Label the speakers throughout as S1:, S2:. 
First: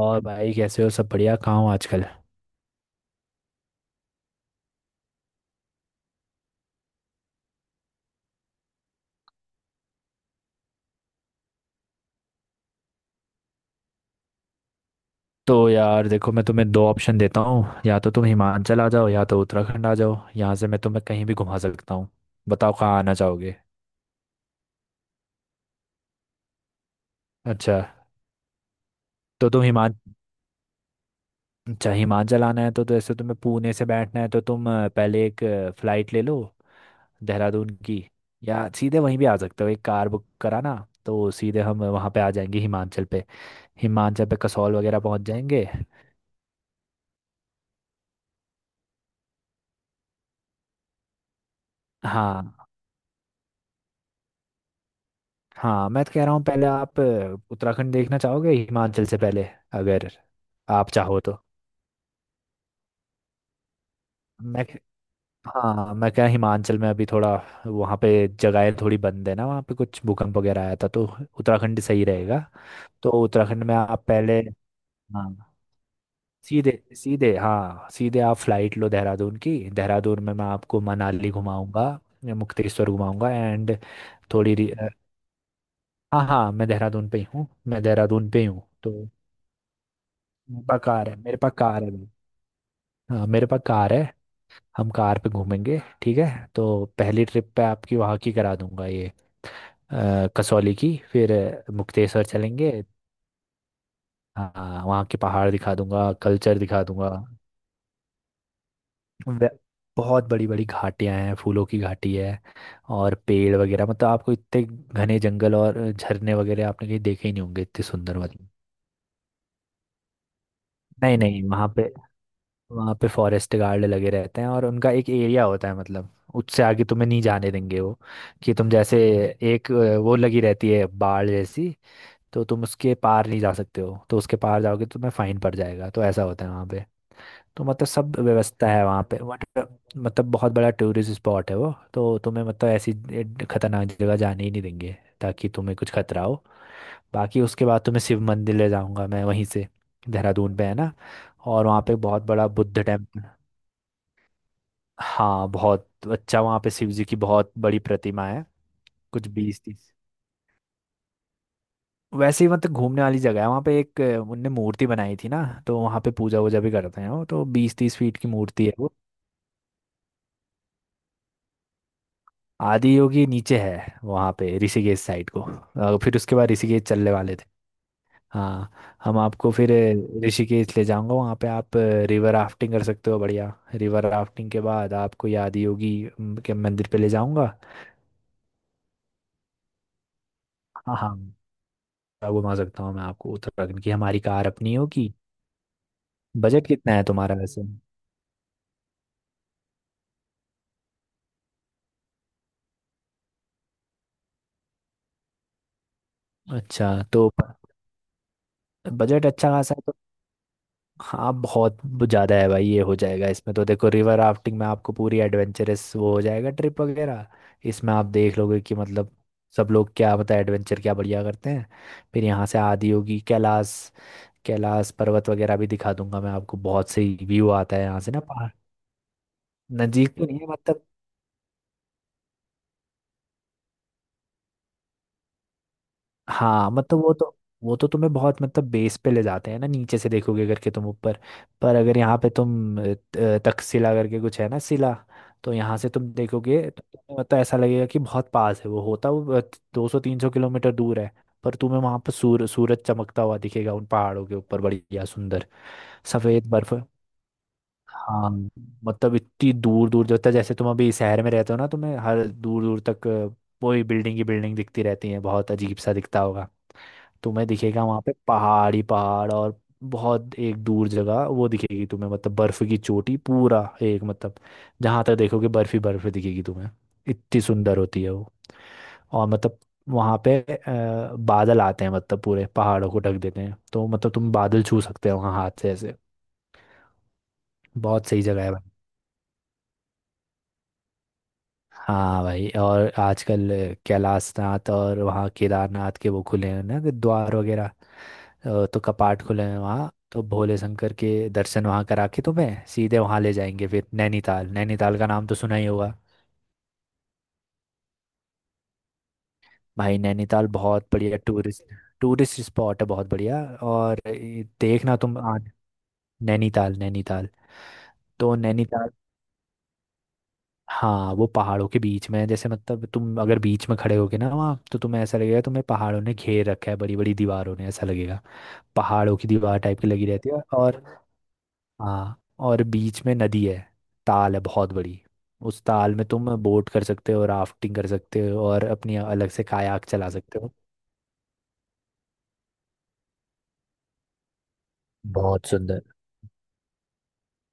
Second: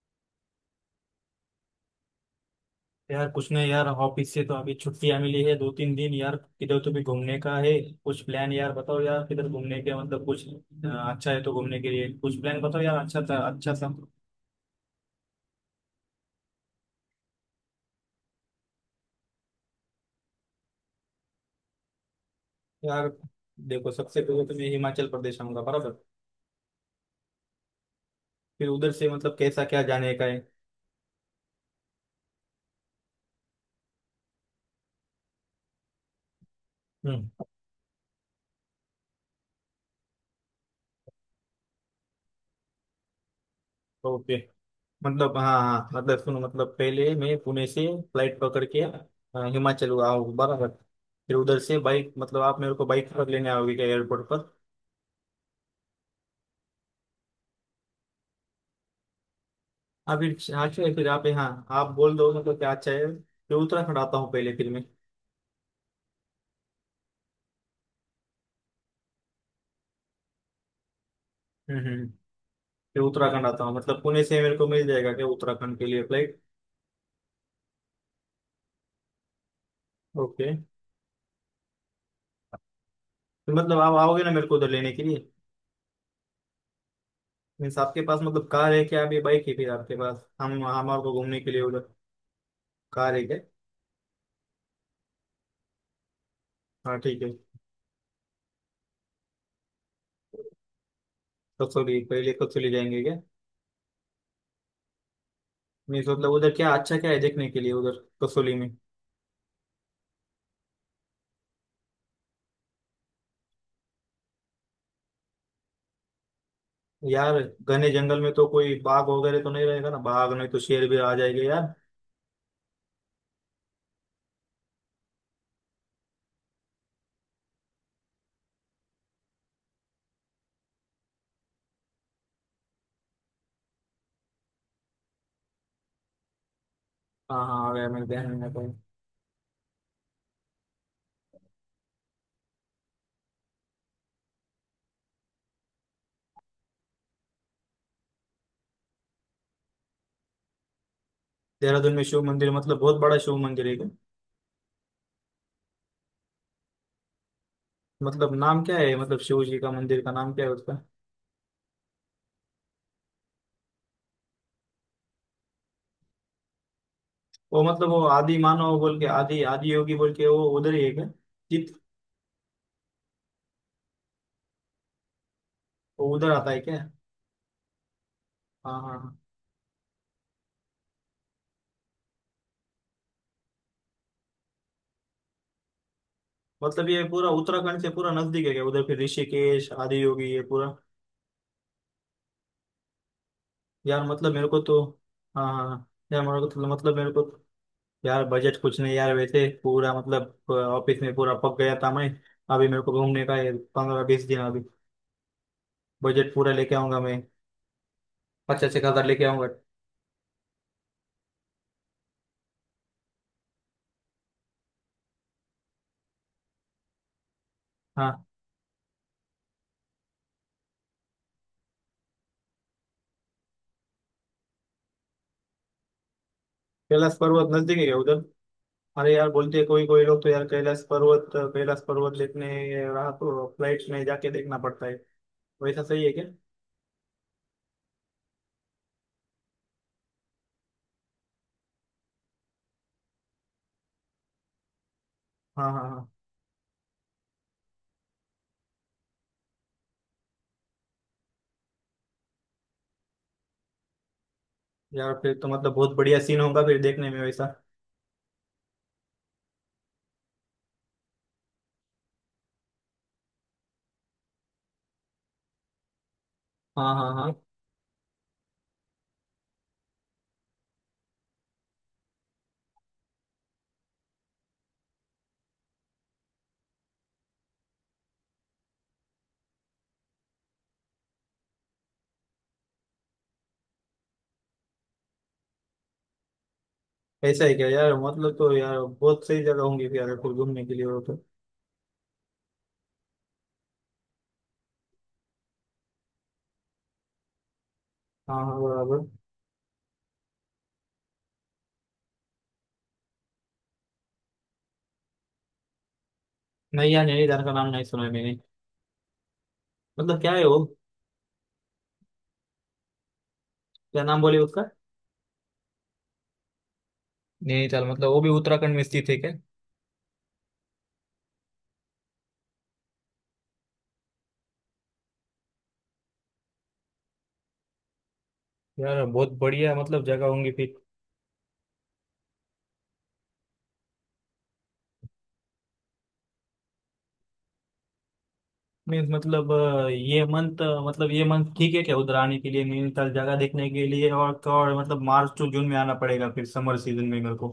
S1: और भाई कैसे हो? सब बढ़िया? कहाँ हो आजकल?
S2: यार कुछ नहीं यार, ऑफिस से तो अभी छुट्टियां मिली है 2 3 दिन। यार किधर तो भी घूमने का है कुछ प्लान, यार बताओ। यार किधर घूमने के मतलब कुछ अच्छा है तो घूमने के लिए कुछ प्लान बताओ यार, अच्छा था, अच्छा सा।
S1: तो यार देखो, मैं तुम्हें दो ऑप्शन देता हूँ, या तो तुम हिमाचल आ जाओ या तो उत्तराखंड आ जाओ। यहाँ से मैं तुम्हें कहीं भी घुमा सकता हूँ। बताओ कहाँ
S2: यार
S1: आना चाहोगे?
S2: देखो, सबसे पहले तो मैं हिमाचल प्रदेश आऊंगा, बराबर।
S1: अच्छा।
S2: फिर उधर से मतलब
S1: तो तुम
S2: कैसा क्या
S1: हिमा
S2: जाने का है।
S1: अच्छा, हिमाचल आना है तो ऐसे तुम्हें पुणे से बैठना है, तो तुम पहले एक फ़्लाइट ले लो
S2: हम्म।
S1: देहरादून की। या सीधे वहीं भी आ सकते हो, एक कार बुक कराना, तो सीधे हम वहाँ पे आ जाएंगे हिमाचल पे। हिमाचल पे
S2: ओके,
S1: कसौल वगैरह पहुँच
S2: मतलब हाँ
S1: जाएंगे।
S2: हाँ। मतलब सुनो, मतलब पहले मैं पुणे से फ्लाइट पकड़ के हिमाचल आऊँ, बराबर। फिर उधर से बाइक, मतलब आप
S1: हाँ
S2: मेरे को बाइक पर लेने आओगे क्या एयरपोर्ट पर?
S1: हाँ, मैं तो कह रहा हूँ, पहले आप उत्तराखंड देखना चाहोगे हिमाचल से पहले? अगर
S2: अभी हाँ,
S1: आप
S2: चलिए फिर
S1: चाहो
S2: आप
S1: तो।
S2: यहाँ। आप बोल दो मतलब क्या अच्छा है, फिर उत्तराखंड आता हूँ पहले,
S1: मैं,
S2: फिर मैं।
S1: हाँ मैं क्या, हिमाचल में अभी थोड़ा वहाँ पे जगहें थोड़ी बंद है ना, वहाँ पे कुछ भूकंप वगैरह आया था तो। उत्तराखंड सही
S2: हम्म।
S1: रहेगा।
S2: फिर
S1: तो
S2: उत्तराखंड
S1: उत्तराखंड
S2: आता हूँ
S1: में
S2: मतलब
S1: आप
S2: पुणे
S1: पहले,
S2: से मेरे को मिल जाएगा क्या
S1: हाँ
S2: उत्तराखंड के लिए फ्लाइट?
S1: सीधे सीधे, हाँ सीधे आप फ्लाइट लो देहरादून की। देहरादून में मैं
S2: ओके।
S1: आपको मनाली घुमाऊंगा, मुक्तेश्वर घुमाऊंगा
S2: तो
S1: एंड
S2: मतलब आप आओगे ना मेरे
S1: थोड़ी
S2: को उधर
S1: रि-
S2: लेने के लिए?
S1: हाँ हाँ, मैं देहरादून पे ही हूँ,
S2: मीन्स
S1: मैं
S2: आपके पास
S1: देहरादून पे ही
S2: मतलब
S1: हूँ
S2: कार है क्या
S1: तो।
S2: अभी, बाइक है फिर आपके पास
S1: मेरे
S2: हम
S1: पास
S2: हमारे
S1: कार
S2: को
S1: है, मेरे
S2: घूमने के
S1: पास
S2: लिए
S1: कार
S2: उधर?
S1: है।
S2: कार है
S1: हाँ
S2: क्या?
S1: मेरे पास कार है। हम कार पे घूमेंगे, ठीक है। तो
S2: हाँ ठीक
S1: पहली
S2: है।
S1: ट्रिप पे आपकी वहाँ की करा दूंगा ये कसौली की। फिर
S2: कसौली,
S1: मुक्तेश्वर
S2: पहले कसौली
S1: चलेंगे।
S2: जाएंगे क्या?
S1: हाँ वहाँ के पहाड़ दिखा
S2: मीन्स
S1: दूंगा,
S2: मतलब उधर
S1: कल्चर
S2: क्या
S1: दिखा
S2: अच्छा
S1: दूंगा।
S2: क्या है देखने के लिए, उधर कसौली में?
S1: वे- बहुत बड़ी बड़ी घाटियाँ हैं, फूलों की घाटी है और पेड़ वगैरह। मतलब आपको इतने घने जंगल और झरने वगैरह आपने कहीं देखे ही
S2: यार
S1: नहीं होंगे, इतने
S2: घने
S1: सुंदर
S2: जंगल में
S1: वाले।
S2: तो कोई बाघ वगैरह तो नहीं रहेगा ना? बाघ नहीं तो शेर भी आ
S1: नहीं
S2: जाएंगे
S1: नहीं, वहाँ
S2: यार।
S1: पे, वहाँ पे फॉरेस्ट गार्ड लगे रहते हैं और उनका एक एरिया होता है। मतलब उससे आगे तुम्हें नहीं जाने देंगे वो। कि तुम जैसे एक वो लगी रहती है बाड़ जैसी। तो तुम उसके पार नहीं जा सकते हो, तो उसके पार जाओगे तो तुम्हें फाइन पड़ जाएगा। तो ऐसा होता है वहाँ पे।
S2: हाँ
S1: तो
S2: हाँ आ
S1: मतलब
S2: गया मेरे
S1: सब
S2: ध्यान में।
S1: व्यवस्था है वहाँ पे, बट मतलब बहुत बड़ा टूरिस्ट स्पॉट है वो। तो तुम्हें मतलब ऐसी खतरनाक जगह जाने ही नहीं देंगे, ताकि तुम्हें कुछ खतरा हो। बाकी उसके बाद तुम्हें शिव मंदिर ले जाऊंगा मैं, वहीं से देहरादून पे है ना। और वहाँ
S2: देहरादून
S1: पे
S2: में शिव
S1: बहुत बड़ा
S2: मंदिर मतलब
S1: बुद्ध
S2: बहुत बड़ा
S1: टेम्पल।
S2: शिव मंदिर है क्या?
S1: हाँ बहुत अच्छा, वहाँ पे शिव जी की बहुत बड़ी प्रतिमा
S2: मतलब
S1: है।
S2: नाम क्या है, मतलब
S1: कुछ
S2: शिव जी
S1: बीस
S2: का
S1: तीस
S2: मंदिर का नाम क्या है उसका?
S1: वैसे ही, मतलब घूमने वाली जगह है वहाँ पे। एक उनने मूर्ति बनाई थी ना, तो वहाँ पे पूजा वूजा भी करते हैं वो। तो
S2: वो
S1: बीस
S2: मतलब
S1: तीस
S2: वो
S1: फीट की
S2: आदि
S1: मूर्ति है
S2: मानव
S1: वो।
S2: बोल के, आदि आदि योगी बोल के वो उधर ही है क्या? चित।
S1: आदि योगी नीचे है वहाँ पे ऋषिकेश साइड को
S2: वो
S1: फिर
S2: उधर
S1: उसके
S2: आता
S1: बाद
S2: है क्या?
S1: ऋषिकेश चलने वाले थे। हाँ,
S2: हाँ हाँ हाँ।
S1: हम आपको फिर ऋषिकेश ले जाऊंगा। वहाँ पे आप रिवर राफ्टिंग कर सकते हो बढ़िया। रिवर राफ्टिंग के बाद आपको ये आदि योगी के मंदिर
S2: मतलब
S1: पे
S2: ये
S1: ले
S2: पूरा
S1: जाऊंगा।
S2: उत्तराखंड से पूरा नजदीक है क्या उधर, फिर ऋषिकेश आदि योगी ये पूरा?
S1: हाँ हाँ, घुमा सकता हूँ मैं आपको उत्तराखंड की,
S2: यार
S1: हमारी
S2: मतलब मेरे
S1: कार
S2: को
S1: अपनी
S2: तो,
S1: होगी।
S2: हाँ हाँ हाँ, यार मेरे को तो,
S1: बजट कितना
S2: मतलब
S1: है
S2: मेरे को
S1: तुम्हारा
S2: तो।
S1: वैसे?
S2: यार बजट कुछ नहीं यार वैसे, पूरा मतलब ऑफिस में पूरा पक गया था मैं। अभी मेरे को घूमने का है 15 20 दिन। अभी बजट पूरा लेके
S1: अच्छा
S2: आऊंगा मैं,
S1: तो,
S2: पचास एक हजार लेके
S1: बजट
S2: आऊंगा।
S1: अच्छा खासा है तो। हाँ बहुत ज़्यादा है भाई, ये हो जाएगा इसमें तो। देखो रिवर राफ्टिंग में आपको पूरी एडवेंचरस वो हो जाएगा, ट्रिप वगैरह। इसमें आप
S2: हाँ,
S1: देख लोगे कि मतलब सब लोग क्या, मतलब एडवेंचर क्या बढ़िया करते हैं। फिर यहाँ से आदि होगी कैलाश, कैलाश पर्वत वगैरह भी दिखा दूंगा मैं आपको। बहुत
S2: कैलाश
S1: सही
S2: पर्वत
S1: व्यू आता
S2: नजदीक
S1: है
S2: है क्या
S1: यहाँ से ना
S2: उधर?
S1: पहाड़।
S2: अरे यार बोलते हैं कोई कोई
S1: नज़दीक
S2: लोग
S1: तो
S2: तो
S1: नहीं
S2: यार,
S1: है मतलब।
S2: कैलाश पर्वत देखने रहा तो फ्लाइट में जाके देखना पड़ता है, वैसा सही है क्या?
S1: हाँ मतलब वो तो, वो तो तुम्हें बहुत, मतलब बेस पे ले जाते हैं ना, नीचे से देखोगे करके तुम ऊपर। पर अगर यहाँ पे तुम तक्षशिला करके कुछ है ना शिला। तो
S2: हाँ
S1: यहाँ
S2: हाँ
S1: से
S2: हाँ।
S1: तुम देखोगे तो तुम्हें मतलब ऐसा लगेगा कि बहुत पास है वो, होता वो 200-300 किलोमीटर दूर है। पर तुम्हें वहां पर सूरज चमकता हुआ दिखेगा उन पहाड़ों के ऊपर, बढ़िया
S2: यार फिर
S1: सुंदर
S2: तो मतलब बहुत बढ़िया सीन
S1: सफेद
S2: होगा
S1: बर्फ।
S2: फिर देखने में वैसा।
S1: हाँ मतलब इतनी दूर दूर जो तक, जैसे तुम अभी शहर में रहते हो ना, तुम्हें हर दूर दूर तक वही बिल्डिंग की बिल्डिंग दिखती रहती है, बहुत अजीब सा दिखता होगा।
S2: हाँ हाँ हाँ।
S1: तुम्हें दिखेगा वहाँ पे पहाड़ ही पहाड़, और बहुत एक दूर जगह वो दिखेगी तुम्हें, मतलब बर्फ की चोटी पूरा एक मतलब, जहाँ तक देखोगे बर्फ ही बर्फ दिखेगी तुम्हें। इतनी सुंदर होती है वो। और मतलब वहाँ पे बादल आते हैं, मतलब पूरे पहाड़ों को ढक देते हैं, तो मतलब तुम बादल छू सकते हो वहाँ हाथ से ऐसे।
S2: ऐसा है क्या यार?
S1: बहुत सही
S2: मतलब
S1: जगह
S2: तो
S1: है।
S2: यार बहुत सही जगह होंगी फिर यार, फिर घूमने के लिए वो तो।
S1: हाँ भाई, और आजकल कैलाशनाथ और वहाँ केदारनाथ के वो खुले हैं ना, कि द्वार वगैरह।
S2: हाँ हाँ
S1: तो
S2: बराबर।
S1: कपाट खुले हैं वहाँ, तो भोले शंकर के दर्शन वहाँ करा के तुम्हें सीधे वहाँ ले जाएंगे। फिर नैनीताल, नैनीताल का नाम तो सुना ही होगा।
S2: नहीं यार, नैनीताल का नाम नहीं सुना है मैंने।
S1: भाई
S2: मतलब क्या है
S1: नैनीताल
S2: वो?
S1: बहुत बढ़िया टूरिस्ट, टूरिस्ट स्पॉट है बहुत बढ़िया। और
S2: क्या नाम बोले
S1: ये
S2: उसका?
S1: देखना तुम आ नैनीताल, नैनीताल,
S2: नैनीताल मतलब वो भी
S1: तो
S2: उत्तराखंड में
S1: नैनीताल,
S2: स्थित है क्या?
S1: हाँ वो पहाड़ों के बीच में है। जैसे मतलब तुम अगर बीच में खड़े होगे ना वहाँ, तो तुम्हें ऐसा लगेगा तुम्हें पहाड़ों ने घेर रखा है, बड़ी बड़ी दीवारों ने ऐसा लगेगा।
S2: यार
S1: पहाड़ों की
S2: बहुत
S1: दीवार
S2: बढ़िया
S1: टाइप की
S2: मतलब
S1: लगी
S2: जगह
S1: रहती है।
S2: होंगी फिर।
S1: और हाँ, और बीच में नदी है, ताल है बहुत बड़ी। उस ताल में तुम बोट कर सकते हो, राफ्टिंग कर सकते हो और अपनी
S2: मीन्स
S1: अलग से
S2: मतलब
S1: कायाक चला
S2: ये
S1: सकते हो।
S2: मंथ, मतलब ये मंथ ठीक है क्या उधर आने के लिए नैनीताल जगह देखने के लिए, और तो और मतलब मार्च
S1: बहुत
S2: टू जून में
S1: सुंदर।
S2: आना पड़ेगा फिर समर सीजन में मेरे को?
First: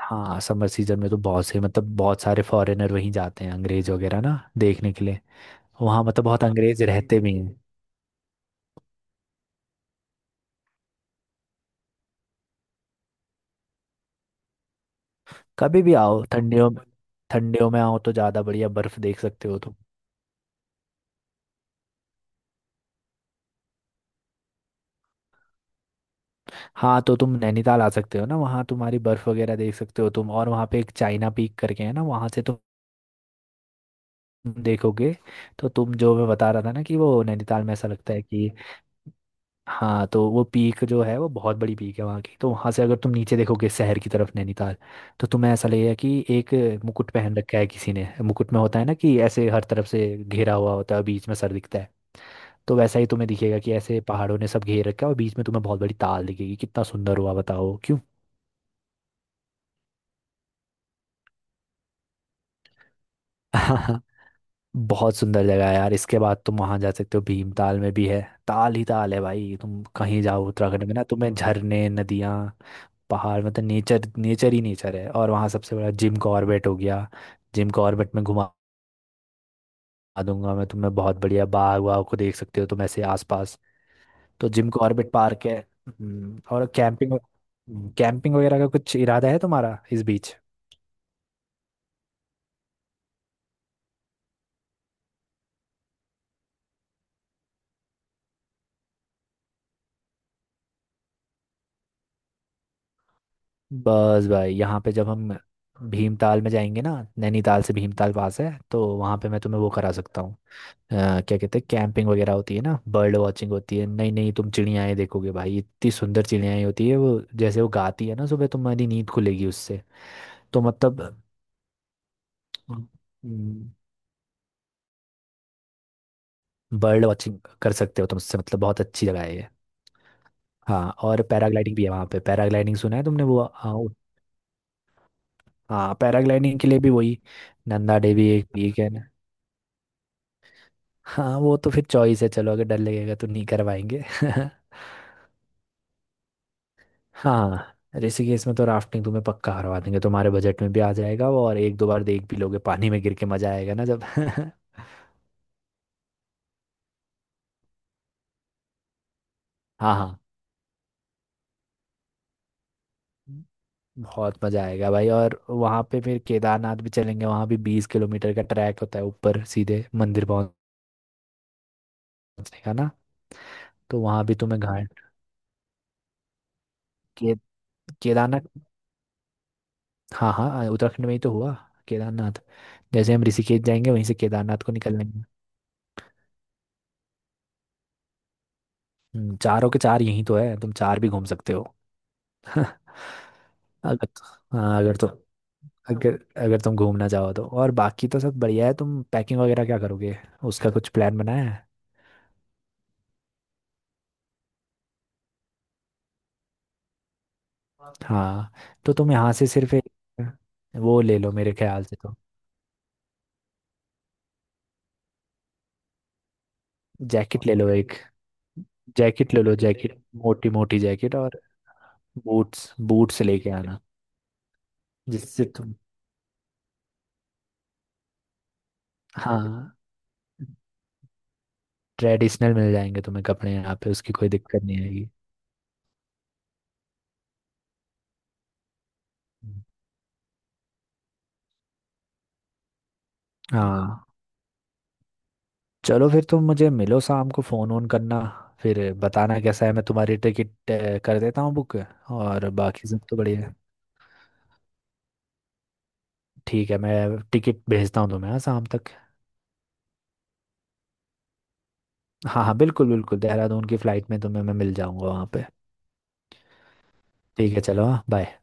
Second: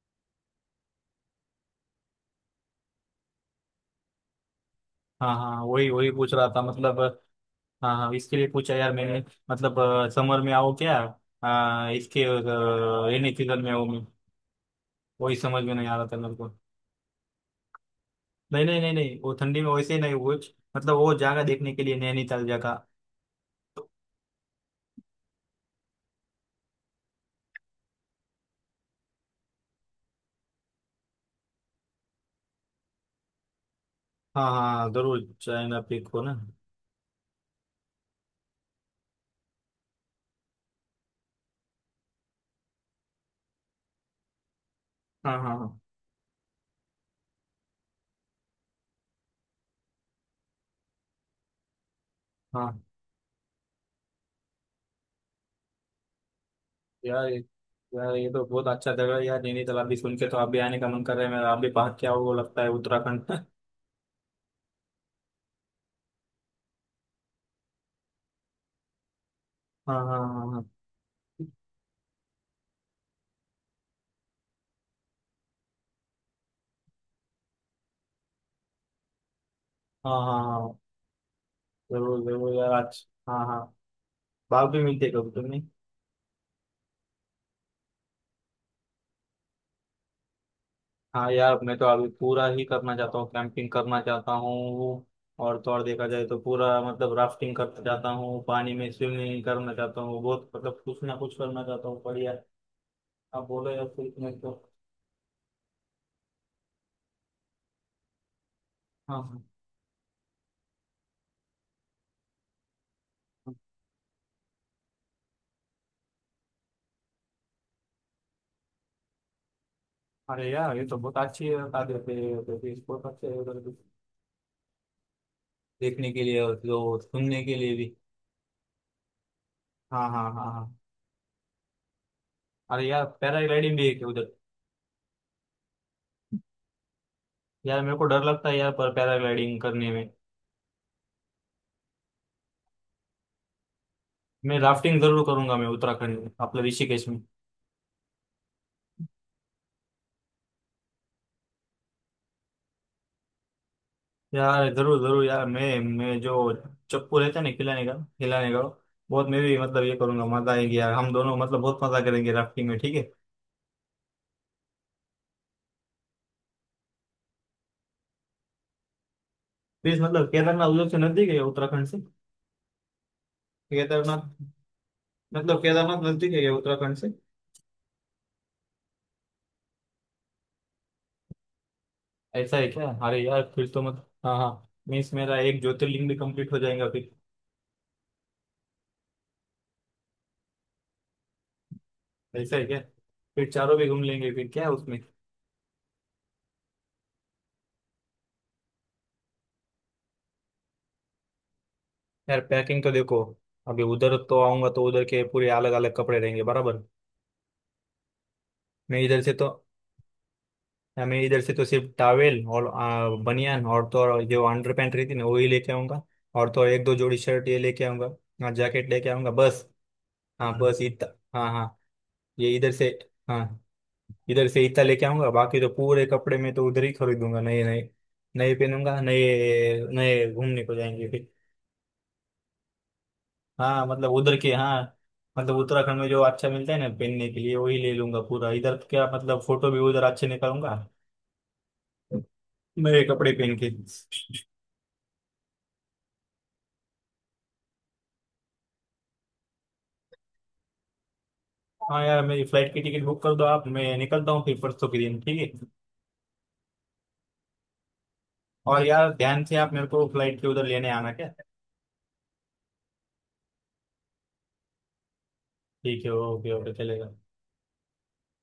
S1: हाँ समर सीजन में तो बहुत से, मतलब बहुत सारे फॉरेनर वहीं जाते हैं, अंग्रेज वगैरह ना देखने के लिए।
S2: हाँ हाँ वही
S1: वहाँ
S2: वही
S1: मतलब
S2: पूछ
S1: बहुत
S2: रहा था
S1: अंग्रेज
S2: मतलब,
S1: रहते भी हैं।
S2: हाँ हाँ, इसके लिए पूछा यार मैंने। मतलब समर में आओ क्या, इसके रेनी सीजन में आओ, मैं वही समझ में
S1: कभी
S2: नहीं
S1: भी
S2: आ रहा था
S1: आओ।
S2: मेरे को।
S1: ठंडियों में, ठंडियों में आओ तो ज़्यादा
S2: नहीं
S1: बढ़िया
S2: नहीं नहीं
S1: बर्फ़
S2: नहीं,
S1: देख
S2: वो
S1: सकते हो
S2: ठंडी में
S1: तुम।
S2: वैसे ही नहीं वो, मतलब वो जगह देखने के लिए नैनीताल जगह।
S1: हाँ तो तुम नैनीताल आ सकते हो ना, वहाँ तुम्हारी बर्फ़ वगैरह देख सकते हो तुम। और वहाँ पे एक चाइना पीक करके है ना, वहाँ से तुम
S2: हाँ हाँ
S1: देखोगे।
S2: जरूर
S1: तो
S2: चाइना
S1: तुम,
S2: पीक
S1: जो
S2: को
S1: मैं
S2: ना।
S1: बता रहा था ना कि वो नैनीताल में ऐसा लगता है कि, हाँ तो वो पीक जो है वो बहुत बड़ी पीक है वहाँ की। तो वहाँ से अगर तुम नीचे देखोगे शहर की तरफ नैनीताल, तो
S2: हाँ
S1: तुम्हें
S2: हाँ
S1: ऐसा
S2: हाँ
S1: लगेगा कि एक मुकुट पहन रखा है किसी ने। मुकुट में होता है ना कि ऐसे हर तरफ से घेरा हुआ होता है और बीच में सर दिखता है। तो
S2: हाँ।
S1: वैसा ही तुम्हें दिखेगा कि ऐसे पहाड़ों ने सब घेर रखा है, और बीच में तुम्हें बहुत बड़ी ताल दिखेगी। कितना सुंदर
S2: यार
S1: हुआ,
S2: ये-
S1: बताओ क्यों?
S2: यार ये तो बहुत अच्छा जगह है यार, नैनीताल अभी सुन के तो आप भी आने का मन कर रहा है मेरा। आप भी भाग क्या वो, लगता है उत्तराखंड
S1: बहुत सुंदर जगह है यार। इसके बाद तुम वहां जा सकते हो, भीमताल में भी है ताल ही ताल है भाई। तुम
S2: हाँ हाँ
S1: कहीं
S2: हाँ
S1: जाओ
S2: हाँ
S1: उत्तराखंड में ना, तुम्हें झरने, नदियाँ, पहाड़, मतलब नेचर नेचर ही नेचर है। और वहाँ सबसे बड़ा जिम कॉर्बेट हो गया। जिम कॉर्बेट में घुमा
S2: हाँ हाँ
S1: दूंगा मैं
S2: हाँ,
S1: तुम्हें। बहुत बढ़िया बाग वाग को
S2: जरूर
S1: देख
S2: जरूर
S1: सकते हो
S2: यार
S1: तुम ऐसे
S2: आज, हाँ
S1: आसपास।
S2: हाँ।
S1: तो
S2: बाघ
S1: जिम
S2: भी मिलते
S1: कॉर्बेट
S2: कभी
S1: पार्क है।
S2: तुमने?
S1: और कैंपिंग, कैंपिंग वगैरह का कुछ इरादा है तुम्हारा इस बीच?
S2: हाँ यार, मैं तो अभी पूरा ही करना चाहता हूँ, कैंपिंग करना चाहता हूँ, और तो और देखा जाए तो पूरा मतलब राफ्टिंग करना चाहता हूँ, पानी में स्विमिंग करना चाहता हूँ, बहुत मतलब कुछ ना कुछ करना चाहता हूँ बढ़िया। आप बोलो यार कुछ
S1: बस
S2: नहीं तो।
S1: भाई, यहाँ पे जब हम भीमताल में जाएंगे ना, नैनीताल से भीमताल पास है, तो वहाँ
S2: हाँ
S1: पे मैं
S2: हाँ।
S1: तुम्हें वो करा सकता हूँ। क्या कहते हैं कैंपिंग वगैरह होती है ना, बर्ड वॉचिंग होती है। नहीं नहीं, तुम चिड़ियाएँ देखोगे भाई, इतनी सुंदर चिड़ियाएँ होती है वो। जैसे वो गाती है ना, सुबह तुम्हारी नींद खुलेगी उससे।
S2: अरे
S1: तो
S2: यार ये तो
S1: मतलब,
S2: बहुत अच्छी बता देते हैं, तो फिर बहुत अच्छे हैं उधर
S1: हम्म,
S2: भी। देखने के लिए और जो
S1: बर्ड वॉचिंग
S2: सुनने के
S1: कर
S2: लिए भी।
S1: सकते हो तुम, उससे मतलब बहुत अच्छी जगह है ये।
S2: हाँ हाँ हाँ हाँ।
S1: हाँ और पैराग्लाइडिंग भी है वहाँ पे। पैराग्लाइडिंग
S2: अरे
S1: सुना है
S2: यार,
S1: तुमने? वो, हाँ
S2: पैराग्लाइडिंग भी है क्या उधर?
S1: हाँ, पैराग्लाइडिंग के लिए भी वही
S2: यार मेरे
S1: नंदा
S2: को डर
S1: देवी एक
S2: लगता है यार
S1: पीक है।
S2: पर पैराग्लाइडिंग करने में।
S1: हाँ वो तो फिर चॉइस है, चलो अगर डर लगेगा तो नहीं करवाएंगे।
S2: मैं राफ्टिंग जरूर करूंगा मैं उत्तराखंड में अपने ऋषिकेश में।
S1: हाँ, ऋषिकेश में तो राफ्टिंग तुम्हें पक्का करवा देंगे, तुम्हारे बजट में भी आ जाएगा वो। और एक दो बार देख भी लोगे पानी में गिर के, मजा आएगा ना जब।
S2: यार जरूर जरूर यार, मैं जो चप्पू रहता है ना खिलाने का बहुत, मैं भी मतलब
S1: हाँ
S2: ये
S1: हाँ,
S2: करूंगा, मजा आएगी यार। हम दोनों मतलब बहुत मजा करेंगे राफ्टिंग में, ठीक है।
S1: बहुत मजा आएगा भाई। और वहाँ पे फिर केदारनाथ भी चलेंगे, वहाँ भी 20 किलोमीटर का ट्रैक होता है ऊपर सीधे
S2: प्लीज
S1: मंदिर
S2: मतलब
S1: पहुँचने
S2: केदारनाथ उधर से नजदीक है क्या उत्तराखंड से?
S1: का ना। तो वहाँ
S2: केदारनाथ,
S1: भी तुम्हें घाट
S2: मतलब केदारनाथ नजदीक है क्या उत्तराखंड से?
S1: के केदारनाथ। हाँ हाँ, उत्तराखंड में ही तो हुआ केदारनाथ।
S2: ऐसा है क्या?
S1: जैसे
S2: अरे
S1: हम
S2: यार
S1: ऋषिकेश
S2: फिर तो
S1: जाएंगे
S2: मत
S1: वहीं से
S2: हाँ हाँ,
S1: केदारनाथ को निकल
S2: मीन्स
S1: लेंगे।
S2: मेरा एक ज्योतिर्लिंग भी कंप्लीट हो जाएगा फिर।
S1: चारों के चार यहीं तो है, तुम चार भी घूम सकते हो।
S2: ऐसा है क्या? फिर चारों भी घूम
S1: अगर
S2: लेंगे, फिर क्या है
S1: हाँ, अगर
S2: उसमें।
S1: तो अगर अगर तुम घूमना चाहो तो। और बाकी तो सब बढ़िया है। तुम पैकिंग वगैरह क्या करोगे, उसका कुछ प्लान बनाया है?
S2: यार पैकिंग तो देखो, अभी उधर तो आऊंगा तो उधर के पूरे अलग अलग कपड़े रहेंगे बराबर।
S1: हाँ तो
S2: मैं
S1: तुम
S2: इधर से
S1: यहाँ से
S2: तो
S1: सिर्फ एक वो ले
S2: मैं
S1: लो,
S2: इधर से
S1: मेरे
S2: तो
S1: ख्याल
S2: सिर्फ
S1: से तो।
S2: टावेल और बनियान और तो और जो अंडर पैंट रहती ना वही लेके आऊंगा। और तो और एक दो जोड़ी
S1: जैकेट
S2: शर्ट
S1: ले
S2: ये
S1: लो
S2: लेके
S1: एक,
S2: आऊंगा। हाँ जैकेट लेके आऊंगा
S1: जैकेट ले लो
S2: बस।
S1: जैकेट, मोटी
S2: हाँ बस
S1: मोटी जैकेट।
S2: इतना,
S1: और
S2: हाँ हाँ। ये इधर
S1: बूट्स,
S2: से,
S1: बूट्स लेके
S2: हाँ
S1: आना,
S2: इधर से इतना लेके आऊंगा,
S1: जिससे
S2: बाकी तो
S1: तुम।
S2: पूरे कपड़े में तो उधर ही खरीदूंगा नए नए। नए पहनूंगा,
S1: हाँ,
S2: नए नए घूमने को जाएंगे फिर।
S1: ट्रेडिशनल मिल जाएंगे तुम्हें कपड़े यहाँ
S2: हाँ
S1: पे,
S2: मतलब
S1: उसकी कोई
S2: उधर के,
S1: दिक्कत
S2: हाँ
S1: नहीं आएगी।
S2: मतलब उत्तराखंड में जो अच्छा मिलता है ना पहनने के लिए वही ले लूंगा पूरा, इधर क्या मतलब, फोटो भी उधर अच्छे निकालूंगा नए कपड़े पहन के।
S1: हाँ चलो फिर, तुम मुझे मिलो शाम को, फोन ऑन करना फिर बताना कैसा है। मैं तुम्हारी टिकट कर देता हूँ बुक।
S2: हाँ यार, मेरी
S1: और
S2: फ्लाइट की
S1: बाकी सब
S2: टिकट
S1: तो
S2: बुक कर
S1: बढ़िया
S2: दो
S1: है।
S2: आप, मैं निकलता हूँ फिर परसों के दिन, ठीक है।
S1: ठीक है, मैं टिकट भेजता हूँ तुम्हें हाँ, शाम
S2: और
S1: तक।
S2: यार ध्यान से आप मेरे को फ्लाइट के उधर लेने आना क्या।
S1: हाँ हाँ बिल्कुल बिल्कुल, देहरादून की फ्लाइट में तुम्हें मैं मिल जाऊंगा वहाँ पे।
S2: ठीक है, ओके ओके चलेगा।
S1: ठीक है, चलो हाँ बाय।